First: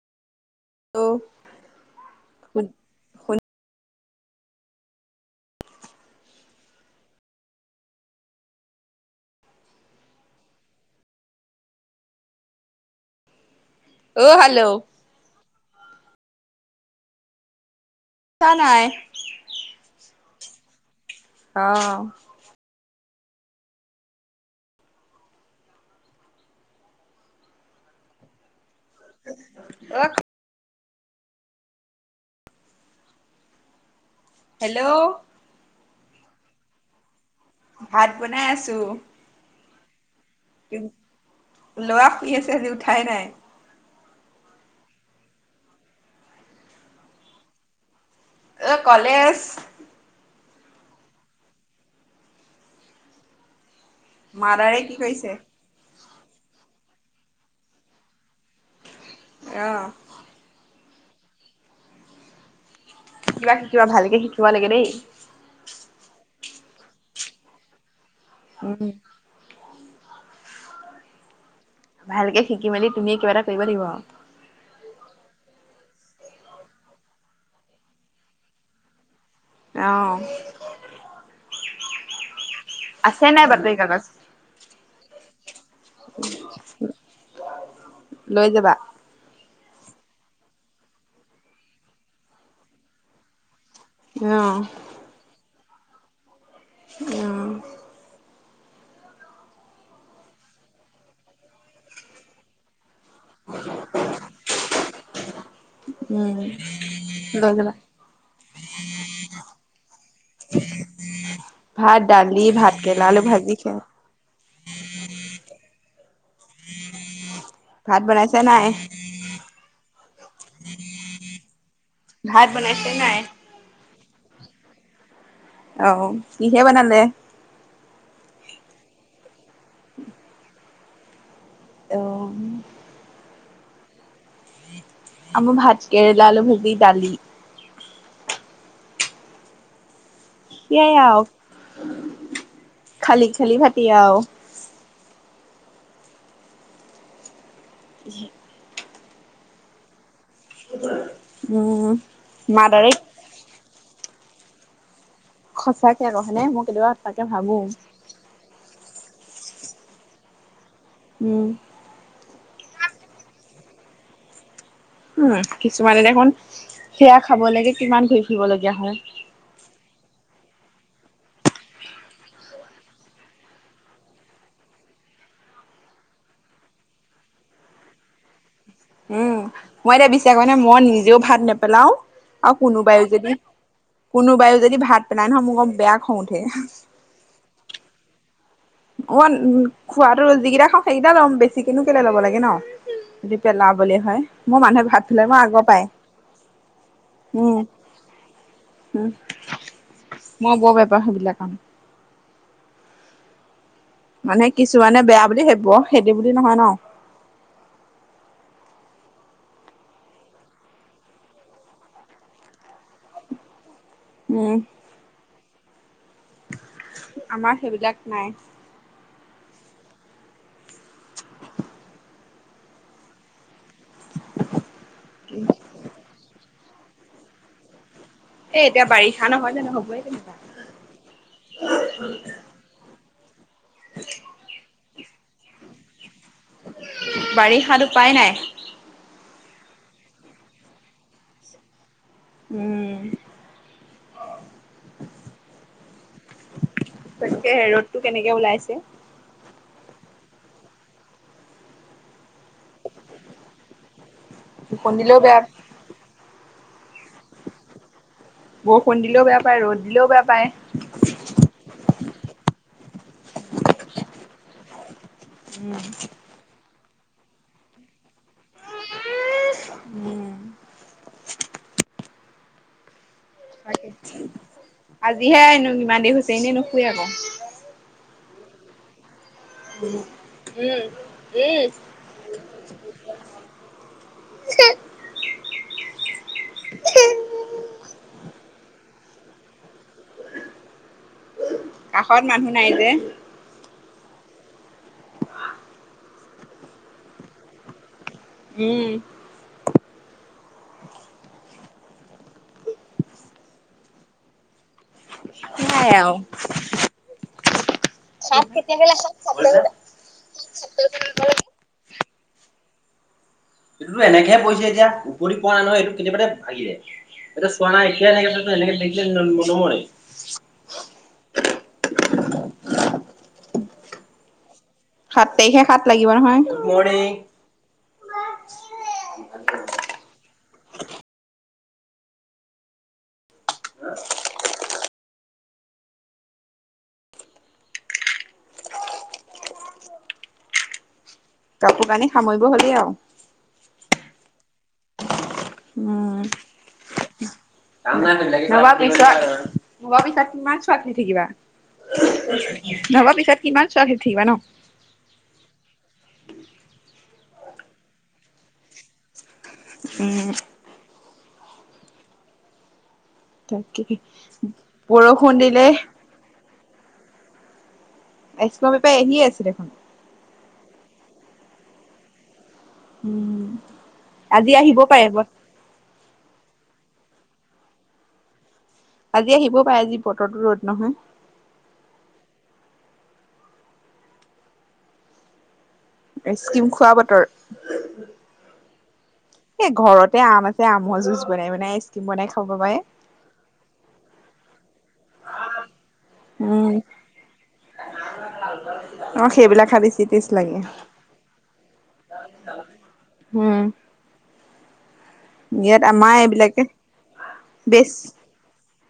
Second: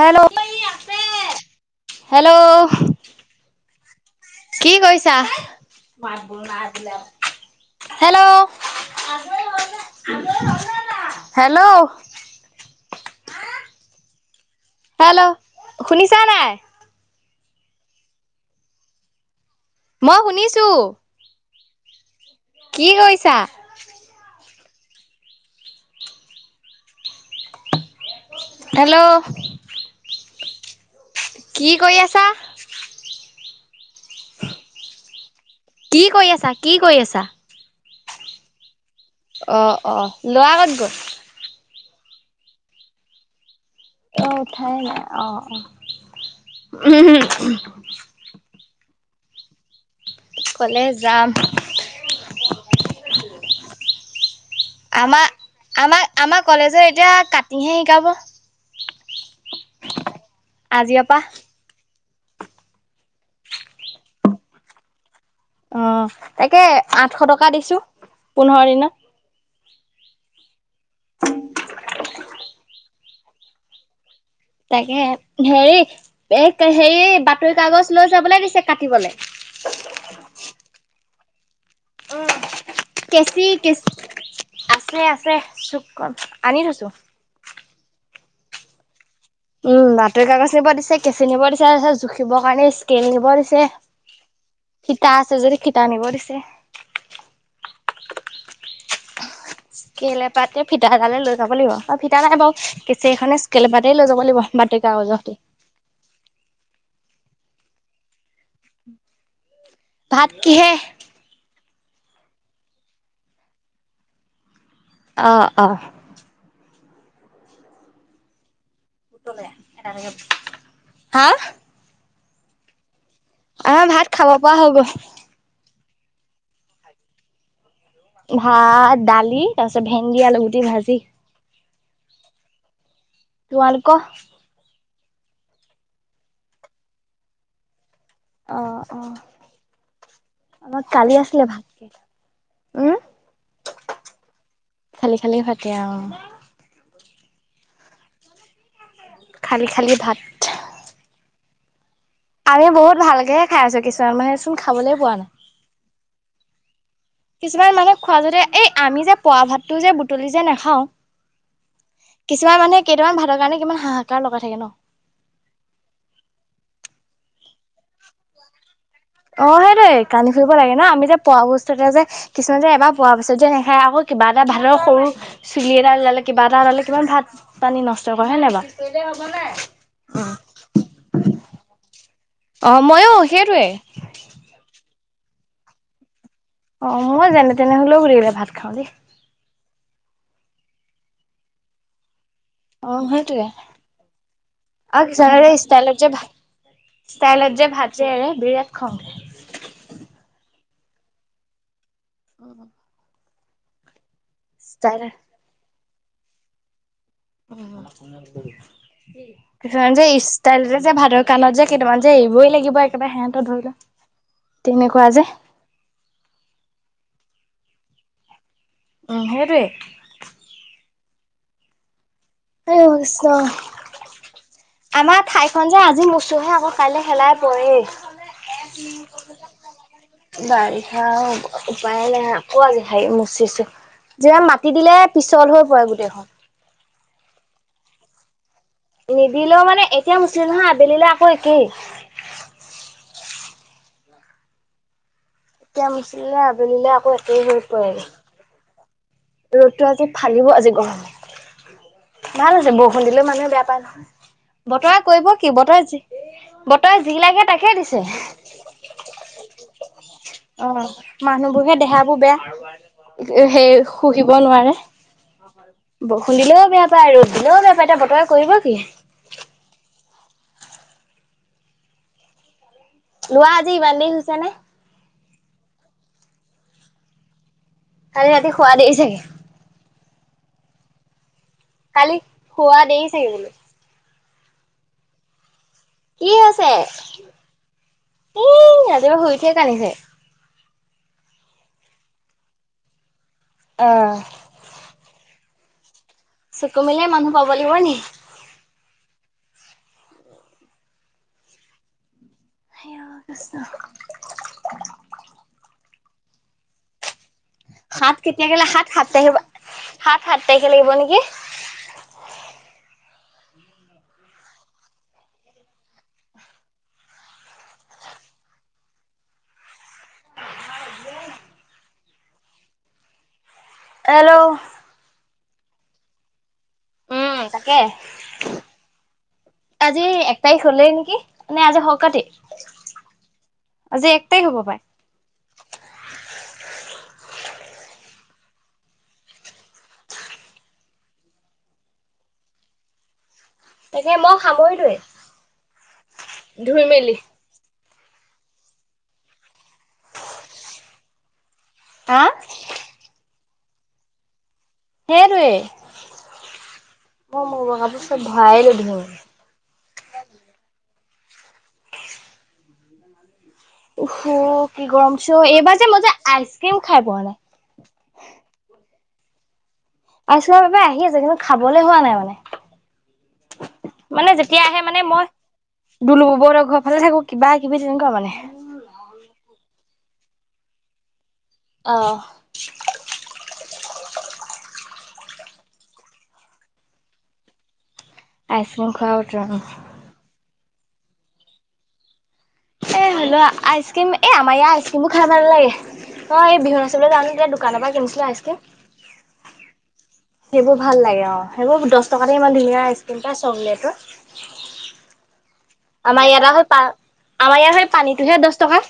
Hello ও' hello. কি কৰিছা? হেল্লৌ'। হেল্ল'। অ', হেল্ল'। হেল্ল', শুনিছা নে নাই? চা নাই। মই শুনিছোঁ। অ'। কি কৰিছা? হেল্ল'। অ' কি কৰি আছা? হেল্ল'। কি কৰি আছা? কি কৰি আছা? ভাত বনাই আছোঁ। অ', অ', ল'ৰা ক'ত গ'ল? ল'ৰা শুই আছে, আজি উঠাই নাই। অ', উঠাই নাই অ', অ', উহ। অ', কলেজ কলেজ যাম। মাদাৰে কি কৰিছে? আমাৰ, আমাৰ কলেজৰ এতিয়া কাটিংহে শিকাব। অ আজি অ', পা। শিকিবা শিকিবা ভালকে শিকিব লাগে দেই। অ', একে আঠশ টকা দিছো পোন্ধৰ উম দিনৰ। ভালকে শিকি মেলি তুমিয়ে কিবা এটা কৰিব লাগিব। তাকে হেৰি এই হেৰি বাতৰি কাগজ লৈ যাবলৈ দিছে কাটিবলে। অ'। অ', আছে কেচি নাই বাতৰি কেচি কাগজ আছে, আছে দিছো। লৈ যাবা। উম, বাতৰি কাগজ নিব দিছে কেচি নিব দিছে তাৰপিছত জুখিব কাৰণে স্কেল নিব দিছে। অ'। টা আছে যদি, ফিটা নিব দিছে। অহ। স্কেল এপাতে, ফিটা এডালে লৈ যাব লাগিব, আৰু ফিতা নাই বাৰু কে সেইখনে, স্কেল এপাতে লৈ যাব লাগিব বাতৰি কাগজৰ সতি। উম, লৈ যাবা। ভাত কিহে [inaudible] ভাত, দালি, ভাত কেৰেলা আলু ভাজি খে অ', অ'। ভাত বনাইছে নাই? হা? ভাত বনাইছে নাই? অ', ভাত খাব পৰা হৈ গ'ল। অহ, কিহে বনালে? ভাত, দালি, তাৰ পিছত ভেন্দি, আলুগুটি ভাজি। অ' তোমালোকৰ? আমাৰ ভাত কেৰেলাৰ ভজি, ডালি। আহ অ'। আমাৰ সেয়াই কালি আৰু আছিলে ভাতকে। উম খালি খালি ভাতি আৰু খালি খালি ভাতেই আৰু। ই খালি খালি ভাত। ওপৰ উম। আমি বহুত ভালকেহে খাই আছো। কিছুমান মানুহে চোন খাবলৈ পোৱা নাই। সঁচাকে আকৌ হয়নে? মই কেতিয়াবা তাকে ভাবো। কিছুমান মানুহে খোৱা যতে এই আমি যে পৰা ভাতটো যে বুটলি যে নাখাওঁ, উম কিছুমান মানুহে কেইটামান ভাতৰ কাৰণে কিমান হাহাকাৰ লগাই থাকে। উম। কিছুমানে দেখোন সেয়া খাব লৈকে কিমান ঘূৰি ফুৰিবলগীয়া হয়। অ সেইটোৱেই কান্দি ফুৰিব লাগে ন, আমি যে পৰা বস্তু এটাই কিছুমানে যে এবাৰ পৰা পিছত যে নাখাই আকৌ কিবা এটা ভাতৰ সৰু চুলি এডাল ওলালে, কিবা এটা ওলালে, কিমান ভাত পানী নষ্ট কৰে হয় নহয় কেলে হ'ব উম নাই মই এতিয়া বিশ্বাস কৰেনে? মই নিজেও ভাত নেপেলাও, আৰু অ কোনোবাইয়ো মইয়ো যদি সেইটোৱে কোনোবাই ও যদি ভাত পেলাই নহয় মোক বৰ বেয়া খং উঠে। অ মই যেনে তেনে হ'লেও গোটেই কেইটা ভাত খাওঁ। অই খোৱাতটো। যিকেইটা খাওঁ সেইকেইটা লঁও বেছিকেনো কেলে ল'ব লাগে। অ যদি সেইটোৱে পেলাবলে হয়। মোক মানুহে ভাত আৰু দিলে মই কিছুমানৰে আগৰ পায় ষ্টাইলত যে ষ্টাইলত যে ভাত যে এৰে, বিৰাট খং উ, মই বৰ বেয়া পাও সেইবিলাক। উ। মানে কিছুমানে ষ্টাইল বেয়া বুলি ভাবিব, সেইটো বুলি নহয় ন। অ' কিছুমান যে ষ্টাইলতে যে ভাতৰ কানত যে কেইটামান যে এৰিবই লাগিব একেবাৰে সিহঁত ধৰি লোৱা। উম। আমাৰ সেইবিলাক নাই। উম। সেইটোৱেই। আমাৰ ঠাইখন যে আজি মোচোহে আকৌ কাইলৈ শেলাই পৰেই। এ এতিয়া বাৰিষা নহয় জানো হ'বই তেনেকুৱা বাৰিষা আৰু উপায় নাই। কোৱা যে হেৰি মচিছো। যেন মাতি দিলে পিছল হৈ পৰে গোটেইখন। বাৰিষাত উপায় নাই। নিদিলেও মানে, এতিয়া মুচিলো হা আবেলিলে আকৌ একেই। উম এতিয়া মুচিলে আবেলিলে আকৌ তাকে একেই হৈ হে। ৰ'দটো পৰেগে কেনেকে ওলাইছে? ৰ'দটো আজি ফালিব আজি গৰমে। ভাল হৈছে। বৰষুণ দিলেও মানুহে বেয়া পায় নহয়। বৰষুণ বতৰে দিলেও কৰিব বেয়া কি? বতৰে যি বতৰে যি লাগে তাকে দিছে। বৰষুণ দিলেও বেয়া পায়, ৰ'দ দিলেও বেয়া পায়। অ মানুহবোৰ হে দেহাবোৰ বেয়া। হেৰ শুহিব নোৱাৰে। উম বৰষুণ দিলেও বেয়া পায়, ৰ'দ দিলেও বেয়া পায়, এতিয়া বতৰে কৰিব কি? উম ল'ৰা আজি তাকে ইমান দেৰি শুইছে নে? আজিহে হেনো ইমান দেৰি শুইছে এনেই নুশুয়ে ক। কালি ৰাতি শুৱা দেৰি ছাগে। উম, উম, উম। কালি শুৱা দেৰি ছাগে বোলো। কি হৈছে, ই ৰাতিপুৱা শুই উঠিয়ে কান্দিছে। কাষত মানুহ নাই যে। আ। চকু মেলিয়ে মানুহ পাব লাগিব নি? উম। [inaudible] সেয়াই আও। সাত কেতিয়াকে লা সাত সাত তাৰিখৰ পৰা সাত সাত তাৰিখে লাগিব নেকি? এইটোতো এনেকেহে কৈছে যে, উপৰি পোৱা নহয়। এইটো কেতিয়াবাতে ভাঙি য়ায়। এইটো চোৱা নাই। এতিয়াই ভাঙিছে টো এনেকে থাকিব লাগিব ন নহয়। হেল্ল সাত তাৰিখে সাত লাগিব নহয়। গুড মৰ্ণিং কে আজি এক তাৰিখ হ'লেই নেকি? নে আজি সৌকাতি? আজি এক তাৰিখ হ'ব পায়। কাপোৰ কানি সামৰিব হ'লেই আওঁ। তাকে মই সামৰিলোৱে। উম। ধুই মেলি [inaudible] নহবা পিছত নহবা পিছত কিমান চোৱাত ধুই থাকিবা? হা নহবা পিছত কিমান চোৱা ধুই থাকিবা ন? সেইটোৱে। মই মোৰ ভাগৰ চব ভৰাই লৈ ধু। উম। তাকে উফ হো কি গৰম দিছে বৰষুণ অ? দিলে এইবাৰ যে মই যে আইচক্ৰিম খাই পোৱা নাই। আইচক্ৰীমৰ বেপাৰী আহিয়ে আছে দেখোন। আইচক্ৰীমৰ বেপাৰী আহি আছে কিন্তু খাবলৈ হোৱা নাই মানে। উম মানে আজি যেতিয়া আহিব আহে মানে পাৰে মই দুলু নবৌ হঁতৰ ঘৰৰ ফালে থাকো কিবা কিবি তেনেকুৱা মানে। আজি আহিব পাৰে আজি বতৰতো ৰ'দ নহয়। অ। আইচক্ৰীম খোৱা বতৰ। আইচক্ৰীম খোৱা বতৰা এ ঘৰতে আম আ ছে আমৰ জুছ বনাই বনাই আইচক্ৰীম বনাই খাব পাৰে। এ হ'লেও আইচক্ৰীম। এই আমাৰ ইয়াৰ আইচক্ৰীমবোৰ খাই ভাল নালাগে। অ এই উম। বিহু নাচিবলৈ যাওঁতে দোকানৰ পৰা কিনিছিলি আইচক্ৰীম। অ সেইবিলাক খাবি চিপি সেইবোৰ ভাল লাগে অ সেইবোৰ দহ টকাতে ইমান ধুনীয়া আইচক্ৰীম পায় উম। চকলেটৰ। ইয়াত আমাৰ ইয়াত আকৌ পাৰ আমাৰ ইয়াৰ সেই বেচ পানীটোহে দহ টকা,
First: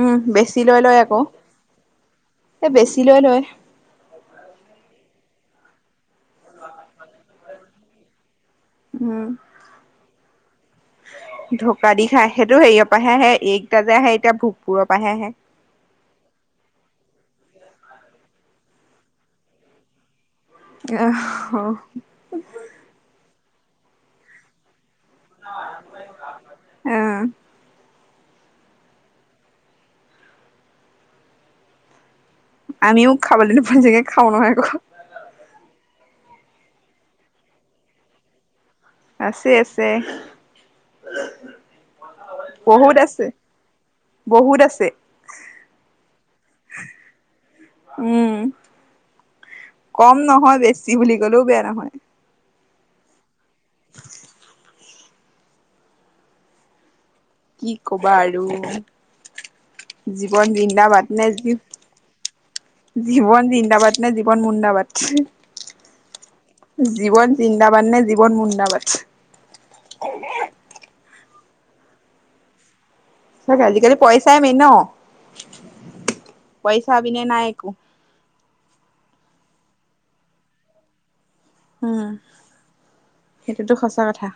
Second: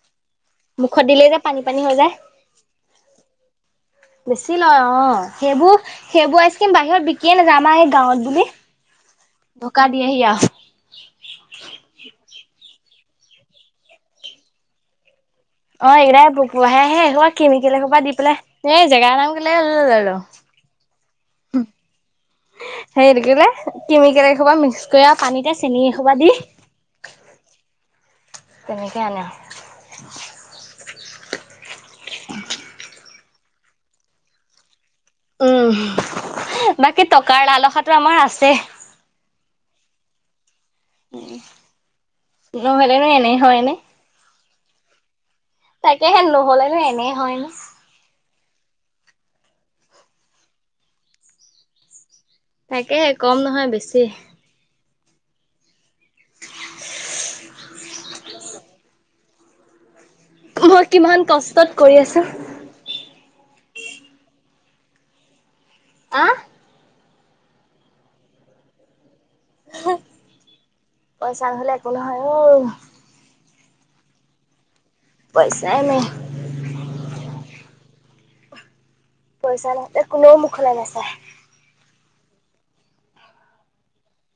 উম মুখত দিলেই যে পানী পানী হৈ যায়। এ বেছি লৈ লয়। বেছি লয় অ সেইবোৰ সেইবোৰ আইচক্ৰীম বাহিৰত বিকিয়ে নাযায় আাৰ এই গাঁৱত বুলি উম। ধকা দিয়েহি আৰু। ঢকা দি খা সেইটো হেয়ি পৰা আহে আহে এইকটা যে আহে এতিয়া ভোকপুৰৰ পৰা আহে আহে। অ', এইকটাই পুপু আহেহে এসোপা কেমিকেল এসূপা দি পেলাই এই জেগাৰ নাম কেলেই হ'ল আৰু। আহ অ'। হেৰি এইটো কি বুলি ক'লে কেমিকেল এসোপা মিক্স কে আৰু পানীতে চেনি এসোপা দি অ তেনেকে আনে। [unintelligible] আমিও খাব নোপোৱা নিচিনাকে খাওঁ নহয় আকৌ। উম বাকী টকাৰ লালহাটো আমাৰ আছে। আছে আছে। উ বহুত নহলেনো আছে এনেই হয়নে। বহুত আছে। তাকেহেন নহলেনো এনে হয় নে। উম কম নহয় বেছি বুলি ক'লেও বেয়া নহয়। তাকেহে কম নহয় বেছি। কি কবা আৰু জীৱন মই বিন্দা মাত কিমান ন যি। কষ্টত কৰি আছো। জীৱন জিন্দাবাদ নে জীৱন মুন্দাবাদ। আহ। জীৱন জিন্দাবাদ নে জীৱন মুন্দাবাদ। পইচা নহ'লে একো নহয় অ'। সঁচাকে আজিকালি পইচাই মেইন ন। পইচাই মেইন। পইচা বিনে নাই একো। পইচা নাই ত কোনেও মুখলে নাছাই। উম সেইটোতো সঁচা কথা।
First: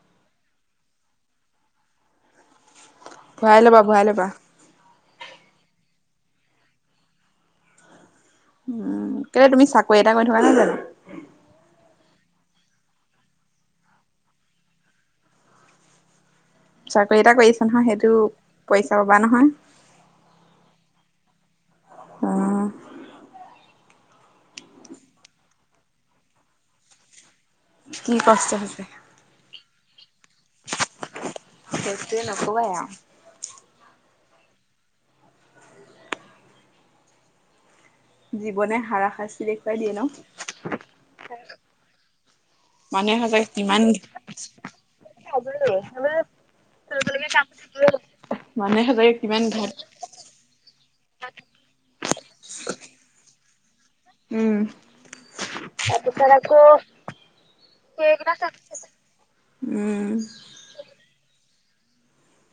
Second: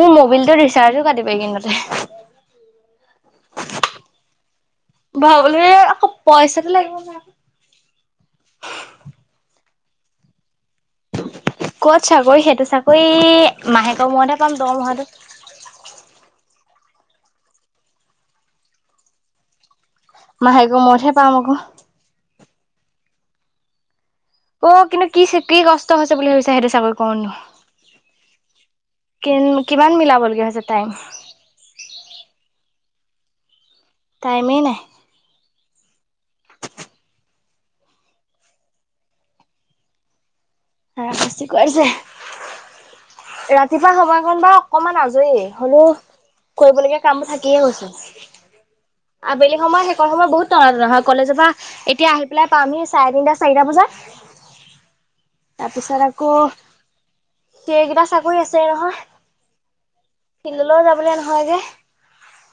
মোৰ মবিলটো ৰিচাৰ্জো কাটিব এই কেইদিনতে। ভৰাই লবা ভৰাই লবা। ভৰাবলে আকৌ পইচাটো লাগিব ন। উ কেলেই তুমি চাকৰি এটা কৰি থকা নাই জানোঁ। ক'ত চাকৰি সেইটো চাকৰি মাহেকৰ মূৰতে পাম দৰমহাটো। চাকৰি এটা কৰি আছে নহয় সেইটো পইচা পাবা নহয়। মাহেক মূৰত হে পাম আকৌ। আহ। অ', কিন্তু কি কি কষ্ট হৈছে বুলি ভাবিছা সেইটো চাকৰি কৰনো। কি কষ্ট হৈছে। কিমান মিলাবলগীয়া হৈছে টাইম। সেইটোৱে নকবাই আৰু। টাইমেই নাই। জীৱনে হাৰাশাস্তি দেখুৱাই দিয়ে ন। হাৰা শাস্তি খুৱাইছে। মানুহে সঁচাকে কিমান ৰাতিপুৱা সময়কন বা অকমান আজৰি হলেও কৰিবলগীয়া কাম বোৰ থাকিয়ে গৈছে। মানুহে ভাবে কিমান এই ঘাট সময়, সেইকন সময় বহুত টনা টনা হয়, কলেজৰ পৰা এতিয়া আহি পেলাই পামহি চাৰে তিনিটা চাৰিটা বজাত উম। তাৰপিছত আকৌ কেইকেইটা চাকৰি আছেই নহয়, উম ফিল্ডলৈও যাবলৈ নহয়গে।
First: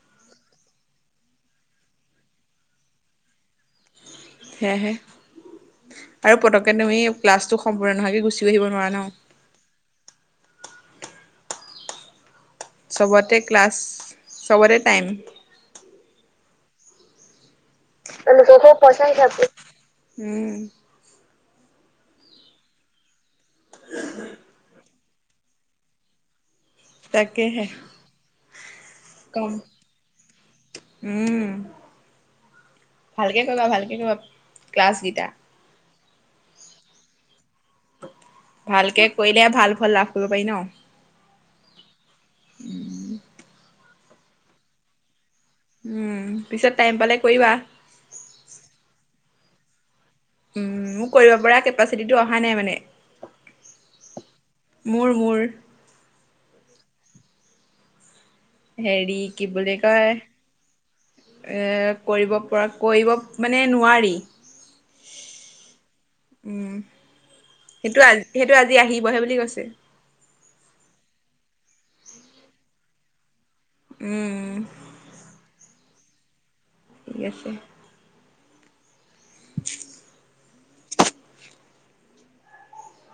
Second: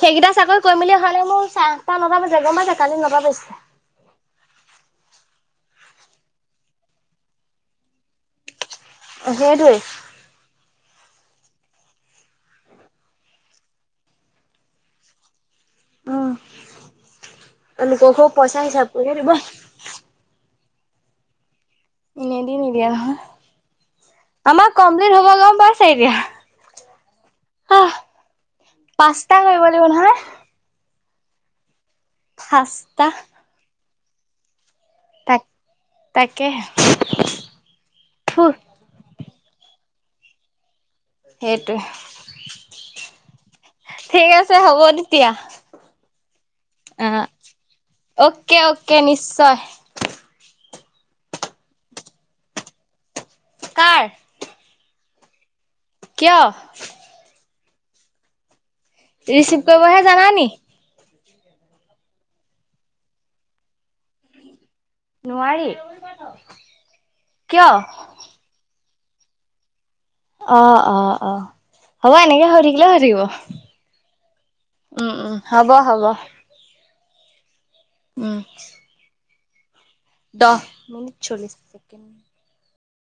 সেইকেইটা চাকৰি কৰিম বুলি হ'লে মোৰ, চাৰে আঠটা নটা বাজে, গম পাইছা, কালি নটা বাজিছে। সেয়াহে আৰু পতকে তুমি ক্লাছটো সম্পূৰ্ণ নহোৱাকে গুচি আহিব নোৱাৰা ন। অ', সেইটোৱেই। চবতে ক্লাছ, চবতে টাইম। উম, লোককো পইচা হিচাপ কৰিহে দিব। উম। এনে দি নিদিয়ে নহয়। আমাৰ কমপ্লিট হৈ গ'ল গম পাইছা এতিয়া। তাকেহে। আহ পাঁচটা কম কৰিব লাগিব নহয়? উম। পাঁচটা। ভালকে কৰিবা, ভালকে কৰিবা ক্লাছকিটা। তাকেহ। [unintelligible] ভালকে কৰিলে ভাল ফল লাভ কৰিব পাৰি ন। সেইটোৱে। [inaudible] ঠিক আছে, হ'ব তেতিয়া। উম, পিছে টাইম অ পালে কৰিবা। অ'কে, অ'কে নিশ্চয়। উম, মোৰ কৰিব পৰা কেপাচিটিটো অহা নাই মানে। কাৰ? মোৰ, মোৰ। কিয়? হেৰি কি ৰিচিভ বুলি কৰিবহে কয় জানা নি? এ কৰিব পৰা, কৰিব মানে নোৱাৰি। নোৱাৰি, উম সেইটো কিয়? আজি সেইটো আজি আহিবহে বুলি কৈছে। অ', অ', অ'। হ'ব এনেকে হৈ থাকিলেও হৈ থাকিব। উম। উম, উম। হ'ব, হ'ব। ঠিকে আছে। উম। দহ মিনিট চল্লিছ ছেকেণ্ড।